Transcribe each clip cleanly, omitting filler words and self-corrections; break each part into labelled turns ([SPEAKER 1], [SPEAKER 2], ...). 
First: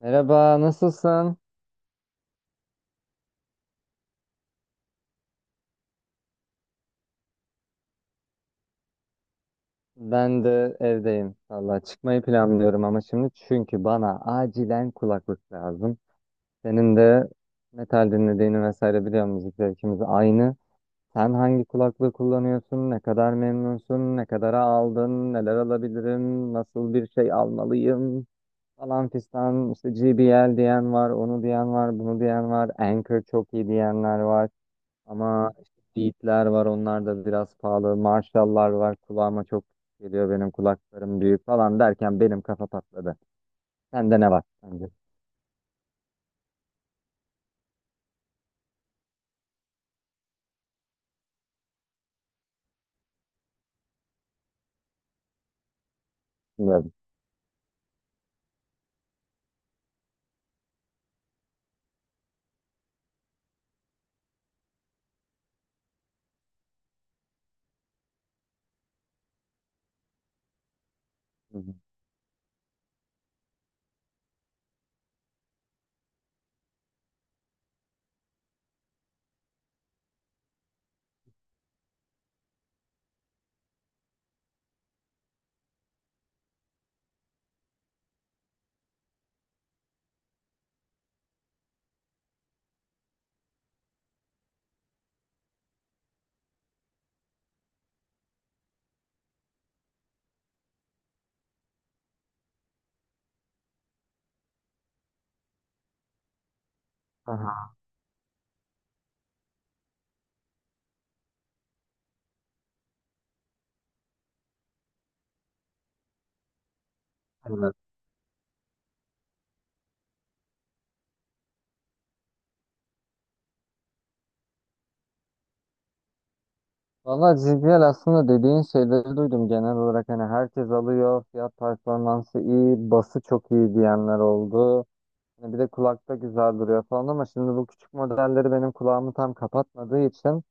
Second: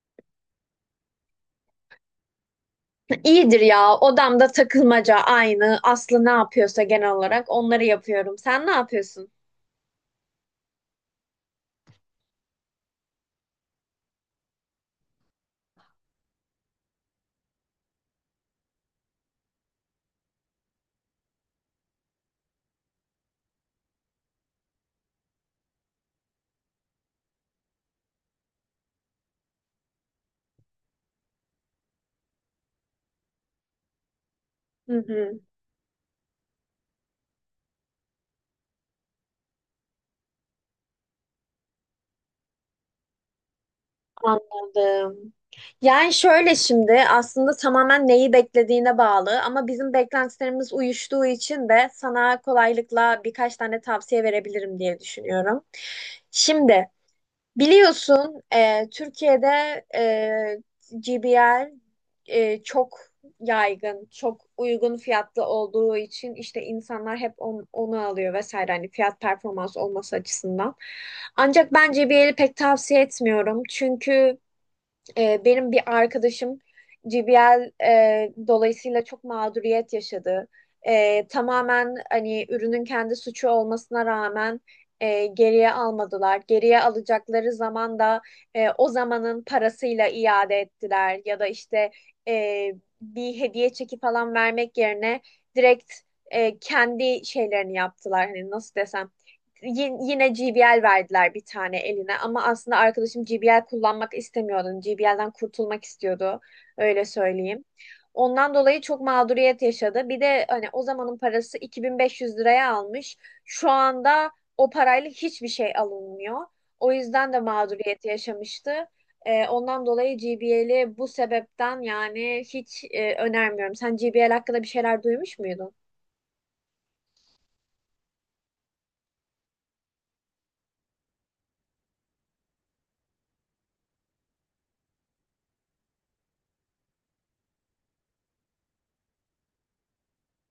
[SPEAKER 1] Merhaba, nasılsın?
[SPEAKER 2] İyidir ya. Odamda takılmaca aynı. Aslı ne yapıyorsa genel olarak onları yapıyorum. Sen ne yapıyorsun?
[SPEAKER 1] Ben de evdeyim. Valla çıkmayı planlıyorum ama şimdi çünkü bana acilen kulaklık lazım. Senin de metal dinlediğini vesaire biliyorum, müzik zevkimiz aynı. Sen hangi kulaklığı kullanıyorsun? Ne kadar memnunsun? Ne kadara aldın? Neler alabilirim? Nasıl bir şey almalıyım? Falan fistan işte, GBL diyen var, onu diyen var, bunu diyen var. Anchor çok iyi diyenler var.
[SPEAKER 2] Hı hı,
[SPEAKER 1] Ama işte Beat'ler var, onlar da biraz pahalı. Marshall'lar var, kulağıma çok geliyor, benim kulaklarım büyük falan derken benim kafa patladı. Sende ne var sence?
[SPEAKER 2] anladım. Yani şöyle, şimdi aslında tamamen neyi beklediğine bağlı, ama bizim beklentilerimiz uyuştuğu için de sana kolaylıkla birkaç tane tavsiye verebilirim diye düşünüyorum. Şimdi,
[SPEAKER 1] Bilmiyorum.
[SPEAKER 2] biliyorsun, Türkiye'de GBL çok yaygın, çok uygun fiyatlı olduğu için işte insanlar hep onu alıyor vesaire, hani fiyat performans olması açısından.
[SPEAKER 1] Hı
[SPEAKER 2] Ancak
[SPEAKER 1] hı.
[SPEAKER 2] ben GBL'i pek tavsiye etmiyorum, çünkü benim bir arkadaşım GBL dolayısıyla çok mağduriyet yaşadı. Tamamen hani ürünün kendi suçu olmasına rağmen geriye almadılar. Geriye alacakları zaman da o zamanın parasıyla iade ettiler, ya da işte e, bir hediye çeki falan vermek yerine direkt kendi şeylerini yaptılar. Hani nasıl desem, yine JBL verdiler bir tane eline, ama aslında arkadaşım JBL kullanmak istemiyordu. JBL'den kurtulmak istiyordu. Öyle söyleyeyim.
[SPEAKER 1] Aha,
[SPEAKER 2] Ondan dolayı çok mağduriyet yaşadı. Bir de hani o zamanın parası 2500 liraya almış. Şu anda o parayla hiçbir şey alınmıyor. O yüzden de
[SPEAKER 1] evet.
[SPEAKER 2] mağduriyet yaşamıştı. Ondan dolayı JBL'i bu sebepten, yani hiç önermiyorum. Sen JBL hakkında bir şeyler duymuş muydun?
[SPEAKER 1] Valla JBL aslında dediğin şeyleri duydum. Genel olarak hani herkes alıyor. Fiyat performansı iyi. Bası çok iyi diyenler oldu. Hani bir de kulakta güzel duruyor falan, ama şimdi bu küçük modelleri benim kulağımı tam kapatmadığı için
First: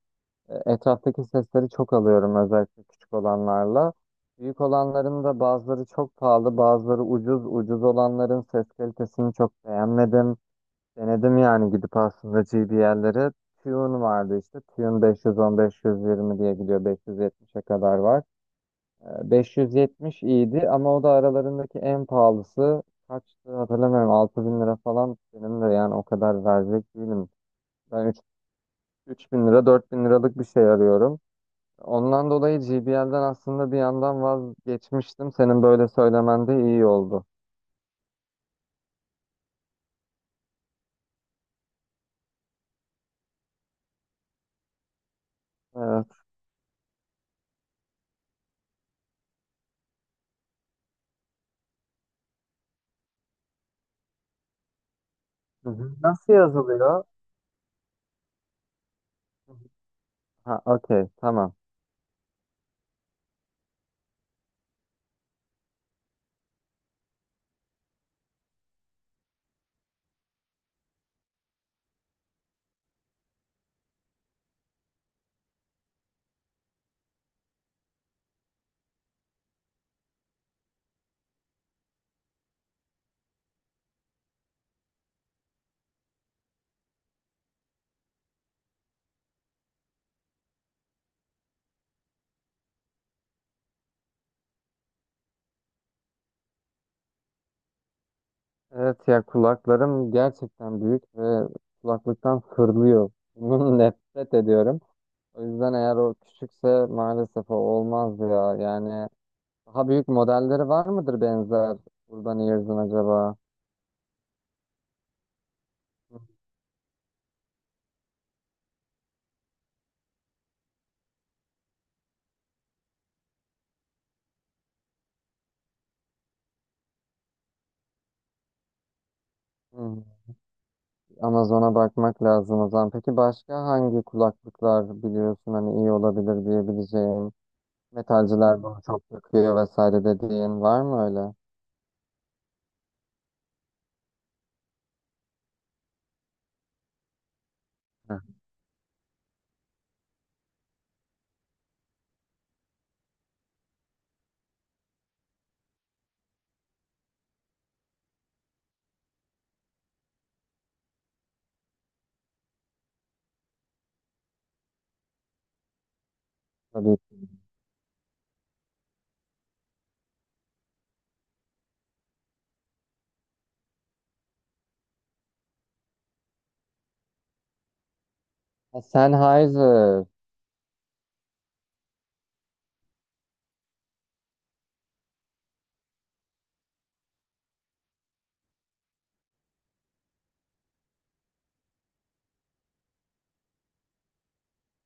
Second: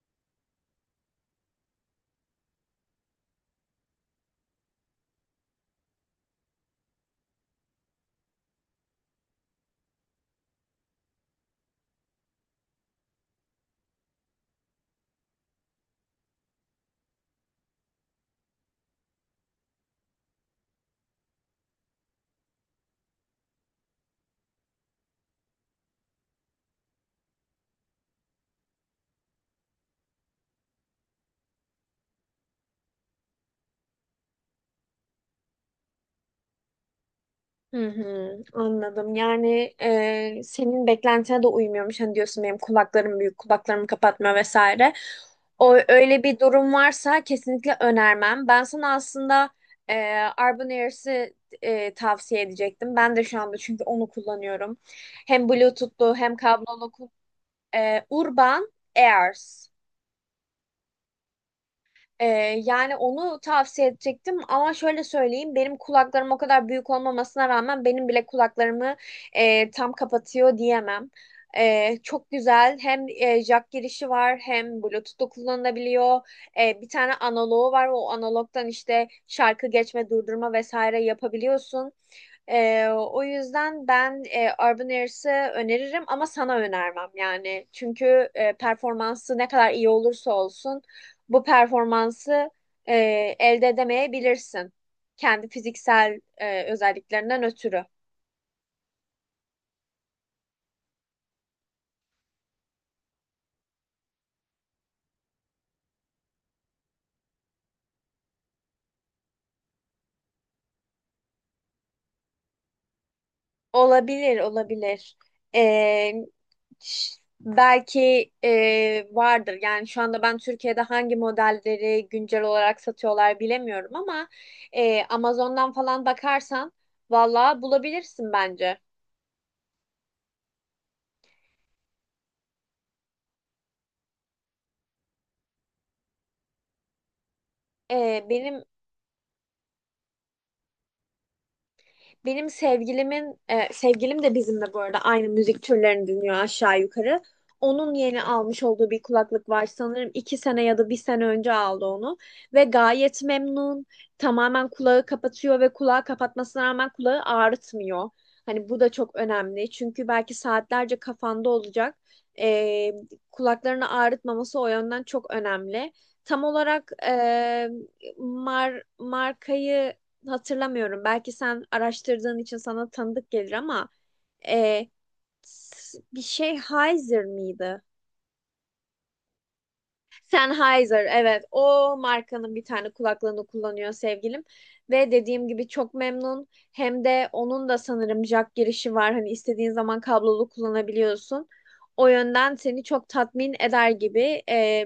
[SPEAKER 1] etraftaki sesleri çok alıyorum, özellikle küçük olanlarla. Büyük olanların da bazıları çok pahalı, bazıları ucuz. Ucuz olanların ses kalitesini çok beğenmedim. Denedim yani, gidip aslında GBL'lere. Tune vardı işte. Tune 510-520 diye gidiyor. 570'e kadar var. 570 iyiydi ama o da aralarındaki en pahalısı. Kaçtı hatırlamıyorum, 6 bin lira falan. Benim de yani o kadar verecek değilim. Ben 3, bin lira 4 bin liralık bir şey arıyorum. Ondan dolayı GBL'den aslında bir yandan vazgeçmiştim. Senin böyle söylemen de iyi oldu.
[SPEAKER 2] Hı hı, anladım. Yani senin beklentine de uymuyormuş. Hani diyorsun benim kulaklarım büyük, kulaklarımı kapatmıyor vesaire. O,
[SPEAKER 1] Evet.
[SPEAKER 2] öyle bir durum varsa kesinlikle önermem. Ben sana aslında e, Arbon Airs'i tavsiye edecektim. Ben de şu anda çünkü onu kullanıyorum. Hem
[SPEAKER 1] Hı hı.
[SPEAKER 2] Bluetooth'lu
[SPEAKER 1] Nasıl
[SPEAKER 2] hem kablolu
[SPEAKER 1] yazılıyor?
[SPEAKER 2] ku- e, Urban Airs.
[SPEAKER 1] Ha, okey, tamam.
[SPEAKER 2] Ee, yani onu tavsiye edecektim, ama şöyle söyleyeyim, benim kulaklarım o kadar büyük olmamasına rağmen benim bile kulaklarımı tam kapatıyor diyemem. Çok güzel, hem jack girişi var hem Bluetooth'u kullanılabiliyor. Bir tane analogu var, o analogdan işte şarkı geçme, durdurma vesaire yapabiliyorsun. O yüzden ben Urban Air's'ı öneririm, ama sana önermem yani. Çünkü performansı ne kadar iyi olursa olsun, bu performansı e, elde edemeyebilirsin. Kendi fiziksel özelliklerinden ötürü.
[SPEAKER 1] Evet ya, kulaklarım gerçekten büyük ve kulaklıktan fırlıyor. Bunun nefret ediyorum. O yüzden eğer o küçükse maalesef o olmaz ya. Yani daha büyük modelleri var mıdır, benzer Urban Ears'ın acaba?
[SPEAKER 2] Olabilir, olabilir. Ee, belki vardır. Yani şu anda ben Türkiye'de hangi modelleri güncel olarak satıyorlar bilemiyorum, ama Amazon'dan falan bakarsan valla bulabilirsin bence.
[SPEAKER 1] Hı. Amazon'a bakmak lazım o zaman. Peki başka hangi kulaklıklar biliyorsun hani iyi olabilir diyebileceğin?
[SPEAKER 2] Ee, benim
[SPEAKER 1] Metalciler bunu çok takıyor vesaire dediğin var mı öyle?
[SPEAKER 2] sevgilim de bizimle bu arada aynı müzik türlerini dinliyor aşağı yukarı. Onun
[SPEAKER 1] Heh.
[SPEAKER 2] yeni almış olduğu bir kulaklık var, sanırım 2 sene ya da bir sene önce aldı onu, ve gayet memnun. Tamamen kulağı kapatıyor, ve kulağı kapatmasına rağmen kulağı ağrıtmıyor. Hani bu da çok önemli, çünkü belki saatlerce kafanda olacak. E, kulaklarını ağrıtmaması o yönden çok önemli. Tam olarak
[SPEAKER 1] Tabii.
[SPEAKER 2] markayı hatırlamıyorum. Belki sen araştırdığın için sana tanıdık gelir, ama e, bir şey, Sennheiser mıydı?
[SPEAKER 1] Ha, Sennheiser.
[SPEAKER 2] Sennheiser, evet, o markanın bir tane kulaklığını kullanıyor sevgilim. Ve dediğim gibi çok memnun. Hem de onun da sanırım jack girişi var. Hani istediğin zaman kablolu kullanabiliyorsun. O yönden seni çok tatmin eder gibi. E,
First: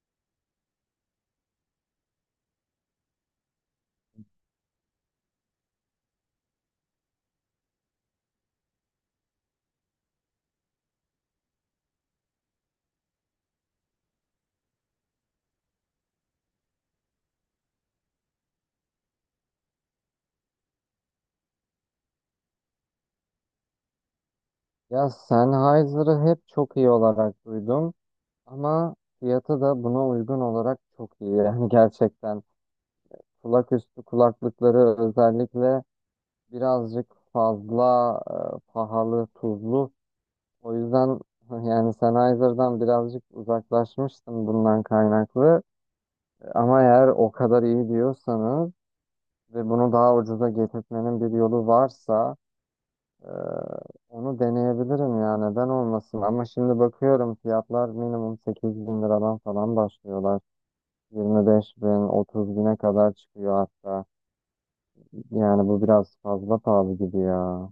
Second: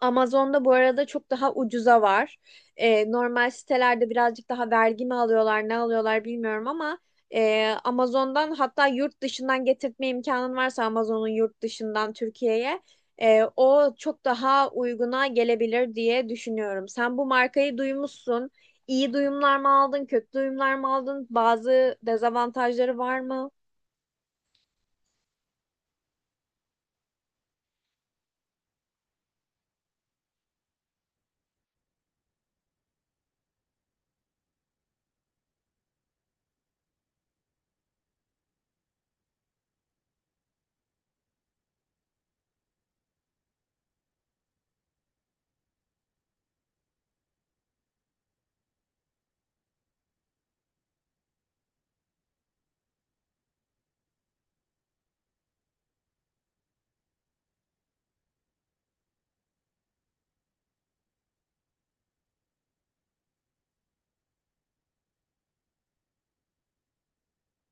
[SPEAKER 2] Amazon'da bu arada çok daha ucuza var. Normal sitelerde birazcık daha vergi mi alıyorlar, ne alıyorlar bilmiyorum, ama Amazon'dan, hatta yurt dışından getirtme imkanın varsa Amazon'un yurt dışından Türkiye'ye, o çok daha uyguna gelebilir diye düşünüyorum. Sen bu markayı duymuşsun. İyi duyumlar mı aldın, kötü duyumlar mı aldın? Bazı dezavantajları var mı?
[SPEAKER 1] Ya, Sennheiser'ı hep çok iyi olarak duydum, ama fiyatı da buna uygun olarak çok iyi. Yani gerçekten kulak üstü kulaklıkları özellikle birazcık fazla pahalı, tuzlu. O yüzden yani Sennheiser'dan birazcık uzaklaşmıştım bundan kaynaklı. Ama eğer o kadar iyi diyorsanız ve bunu daha ucuza getirtmenin bir yolu varsa e, onu deneyebilirim ya, neden olmasın. Ama şimdi bakıyorum, fiyatlar minimum 8 bin liradan falan başlıyorlar. 25 bin, 30 bine kadar çıkıyor hatta. Yani bu biraz fazla pahalı gibi ya.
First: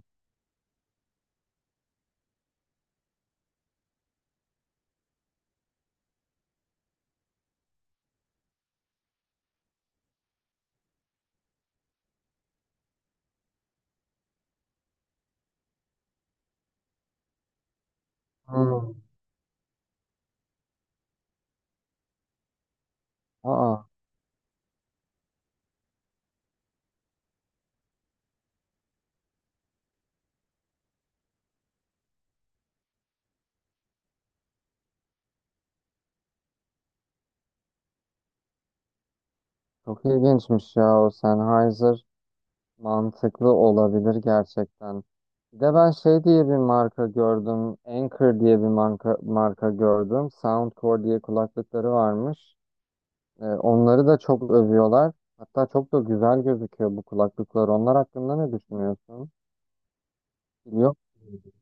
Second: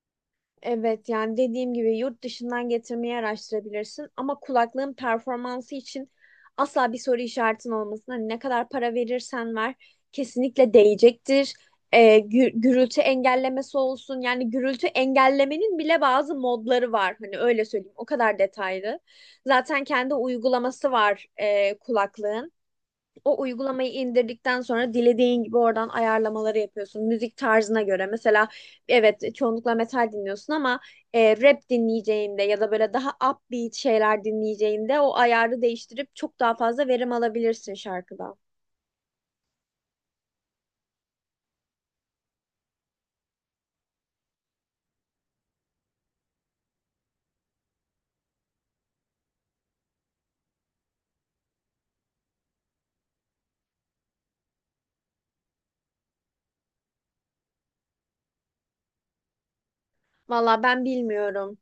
[SPEAKER 2] Evet, yani dediğim gibi yurt dışından getirmeyi araştırabilirsin, ama kulaklığın performansı için asla bir soru işaretin olmasın. Hani ne kadar para verirsen ver, kesinlikle değecektir. Gürültü engellemesi olsun, yani gürültü engellemenin bile bazı modları var, hani öyle söyleyeyim, o kadar
[SPEAKER 1] Hmm.
[SPEAKER 2] detaylı. Zaten kendi uygulaması var kulaklığın. O
[SPEAKER 1] Aa,
[SPEAKER 2] uygulamayı indirdikten sonra dilediğin gibi oradan ayarlamaları yapıyorsun. Müzik tarzına göre. Mesela, evet, çoğunlukla metal dinliyorsun, ama rap dinleyeceğinde, ya da böyle daha upbeat şeyler dinleyeceğinde o ayarı değiştirip çok daha fazla verim alabilirsin şarkıdan.
[SPEAKER 1] çok ilginçmiş ya o Sennheiser. Mantıklı olabilir gerçekten. Bir de ben şey diye bir marka gördüm. Anchor diye bir marka, marka gördüm. Soundcore diye kulaklıkları varmış. Onları da çok övüyorlar. Hatta çok da güzel gözüküyor bu kulaklıklar. Onlar hakkında ne düşünüyorsun?
[SPEAKER 2] Valla ben
[SPEAKER 1] Yok.
[SPEAKER 2] bilmiyorum.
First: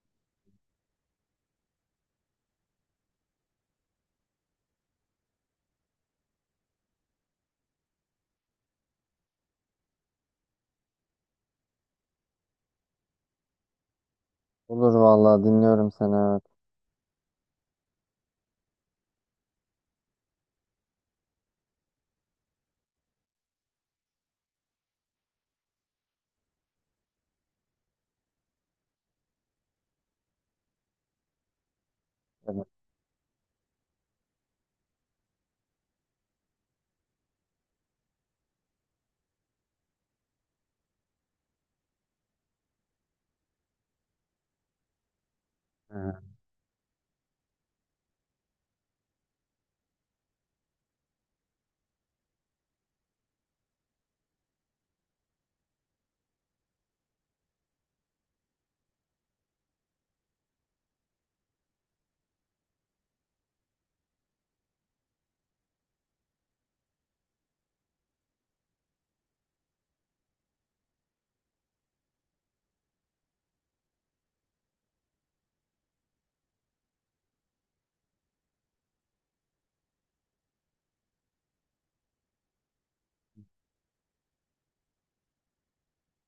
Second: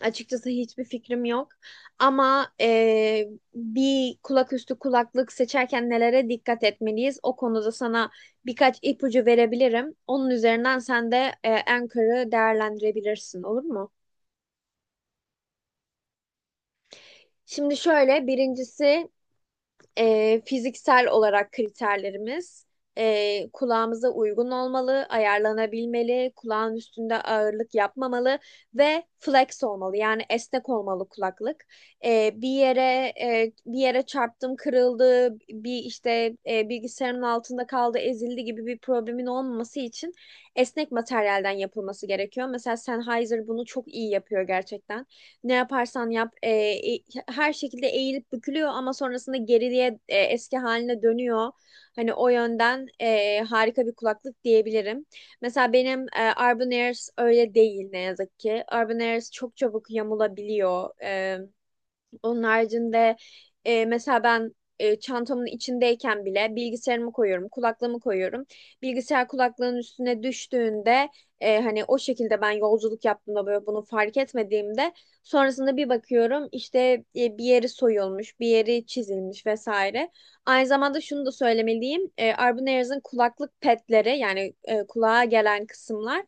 [SPEAKER 2] Açıkçası hiçbir fikrim yok. Ama bir kulaküstü kulaklık seçerken nelere dikkat etmeliyiz? O konuda sana birkaç ipucu verebilirim. Onun üzerinden sen de Anchor'ı değerlendirebilirsin, olur mu?
[SPEAKER 1] Olur vallahi, dinliyorum seni. Evet.
[SPEAKER 2] Şimdi şöyle, birincisi fiziksel olarak kriterlerimiz kulağımıza uygun olmalı, ayarlanabilmeli, kulağın üstünde ağırlık yapmamalı, ve flex olmalı. Yani esnek olmalı kulaklık. E, bir
[SPEAKER 1] Evet.
[SPEAKER 2] yere bir yere çarptım, kırıldı, bir işte bilgisayarın altında kaldı, ezildi gibi bir problemin olmaması için esnek materyalden yapılması gerekiyor. Mesela Sennheiser bunu çok iyi yapıyor gerçekten. Ne yaparsan
[SPEAKER 1] Evet.
[SPEAKER 2] yap, e, her şekilde eğilip bükülüyor, ama sonrasında geriliğe eski haline dönüyor. Hani o yönden harika bir kulaklık diyebilirim. Mesela benim Urban Airs öyle değil, ne yazık ki. Urban Airs çok çabuk yamulabiliyor. Onun haricinde mesela ben çantamın içindeyken bile bilgisayarımı koyuyorum, kulaklığımı koyuyorum. Bilgisayar kulaklığın üstüne düştüğünde, hani o şekilde ben yolculuk yaptığımda, böyle bunu fark etmediğimde sonrasında bir bakıyorum işte, bir yeri soyulmuş, bir yeri çizilmiş vesaire. Aynı zamanda şunu da söylemeliyim. Arbunnerz'in kulaklık petleri, yani kulağa gelen kısımlar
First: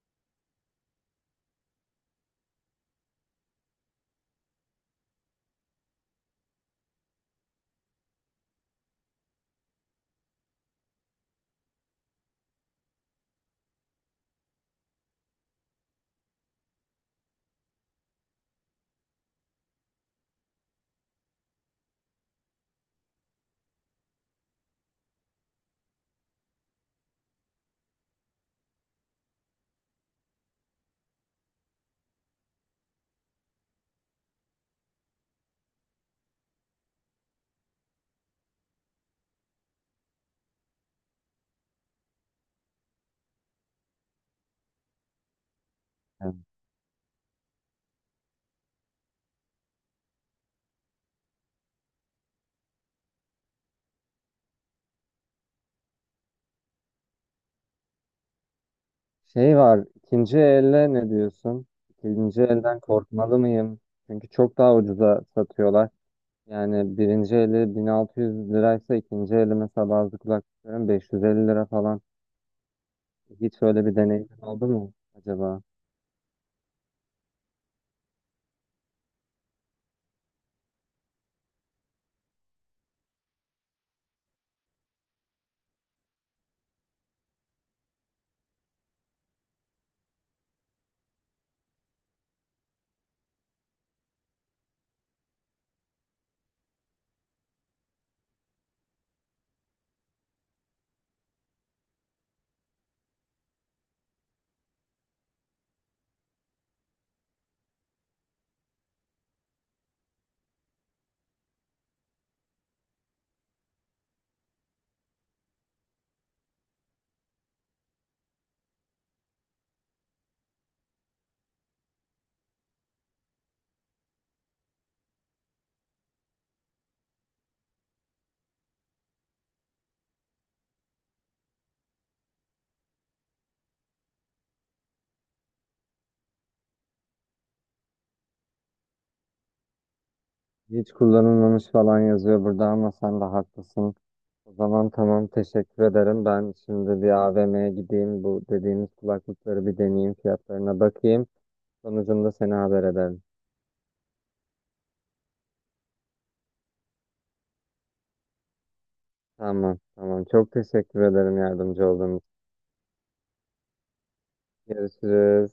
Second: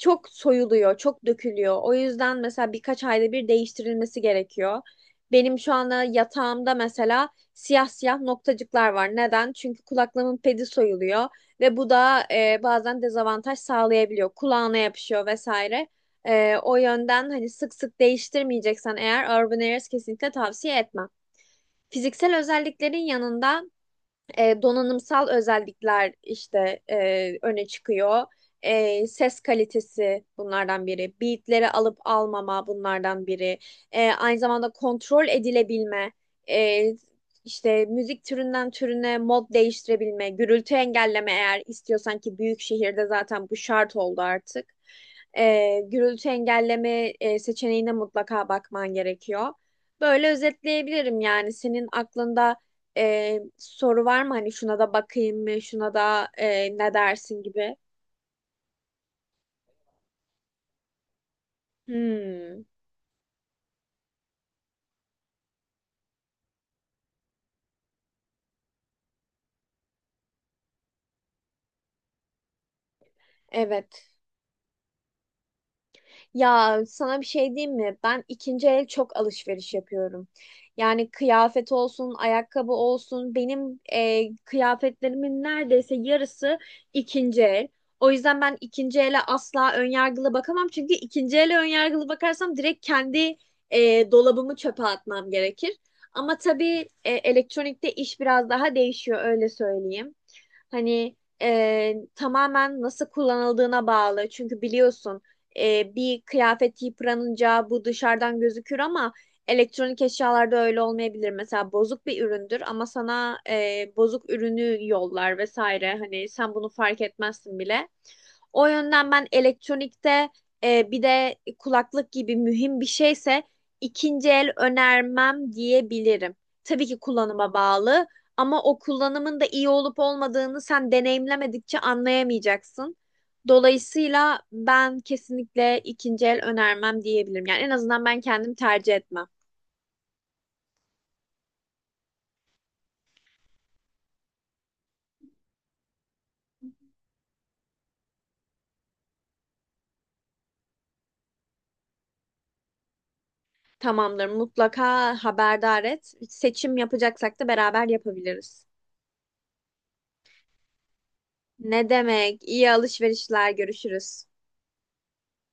[SPEAKER 2] çok soyuluyor, çok dökülüyor. O yüzden mesela birkaç ayda bir değiştirilmesi gerekiyor. Benim şu anda yatağımda mesela siyah siyah noktacıklar var. Neden? Çünkü kulaklığımın pedi soyuluyor, ve bu da bazen dezavantaj sağlayabiliyor. Kulağına yapışıyor vesaire. O yönden hani sık sık değiştirmeyeceksen eğer, Urban Airs kesinlikle tavsiye etmem. Fiziksel özelliklerin yanında donanımsal özellikler işte öne çıkıyor. Ses kalitesi bunlardan biri. Beatleri alıp almama bunlardan biri. Aynı zamanda kontrol edilebilme. E, işte müzik türünden türüne mod değiştirebilme. Gürültü engelleme, eğer istiyorsan ki büyük şehirde zaten bu şart oldu artık. Gürültü
[SPEAKER 1] Evet.
[SPEAKER 2] engelleme seçeneğine mutlaka bakman gerekiyor. Böyle özetleyebilirim. Yani senin aklında soru var mı? Hani şuna da bakayım mı? Şuna da ne dersin gibi.
[SPEAKER 1] Şey var, ikinci elle ne diyorsun? İkinci
[SPEAKER 2] Hmm,
[SPEAKER 1] elden korkmalı mıyım? Çünkü çok daha ucuza satıyorlar. Yani birinci eli 1600 liraysa ikinci eli mesela bazı kulaklıkların 550 lira falan. Hiç öyle bir
[SPEAKER 2] evet.
[SPEAKER 1] deneyim oldu mu acaba?
[SPEAKER 2] Ya sana bir şey diyeyim mi? Ben ikinci el çok alışveriş yapıyorum. Yani kıyafet olsun, ayakkabı olsun. Benim kıyafetlerimin neredeyse yarısı ikinci el. O yüzden ben ikinci ele asla önyargılı bakamam. Çünkü ikinci ele önyargılı bakarsam direkt kendi dolabımı çöpe atmam gerekir. Ama tabii, elektronikte iş biraz daha değişiyor, öyle söyleyeyim. Hani tamamen nasıl kullanıldığına bağlı. Çünkü biliyorsun, bir kıyafet yıpranınca bu dışarıdan gözükür, ama elektronik eşyalarda öyle olmayabilir. Mesela bozuk bir üründür, ama sana bozuk ürünü yollar vesaire. Hani sen bunu fark etmezsin bile. O yönden ben elektronikte, bir de kulaklık gibi mühim bir şeyse, ikinci el önermem diyebilirim. Tabii ki kullanıma bağlı, ama o kullanımın da iyi olup olmadığını sen deneyimlemedikçe anlayamayacaksın. Dolayısıyla ben kesinlikle ikinci el önermem diyebilirim. Yani en azından ben kendim tercih etmem.
[SPEAKER 1] Hiç kullanılmamış falan yazıyor burada, ama sen de haklısın. O zaman tamam, teşekkür ederim. Ben şimdi bir AVM'ye gideyim. Bu dediğimiz kulaklıkları bir deneyeyim. Fiyatlarına bakayım. Sonucunda seni haber ederim.
[SPEAKER 2] Tamamdır, mutlaka haberdar et. Seçim yapacaksak da beraber yapabiliriz.
[SPEAKER 1] Tamam tamam. Çok teşekkür ederim yardımcı
[SPEAKER 2] Ne
[SPEAKER 1] olduğunuz için.
[SPEAKER 2] demek? İyi alışverişler, görüşürüz.
[SPEAKER 1] Görüşürüz.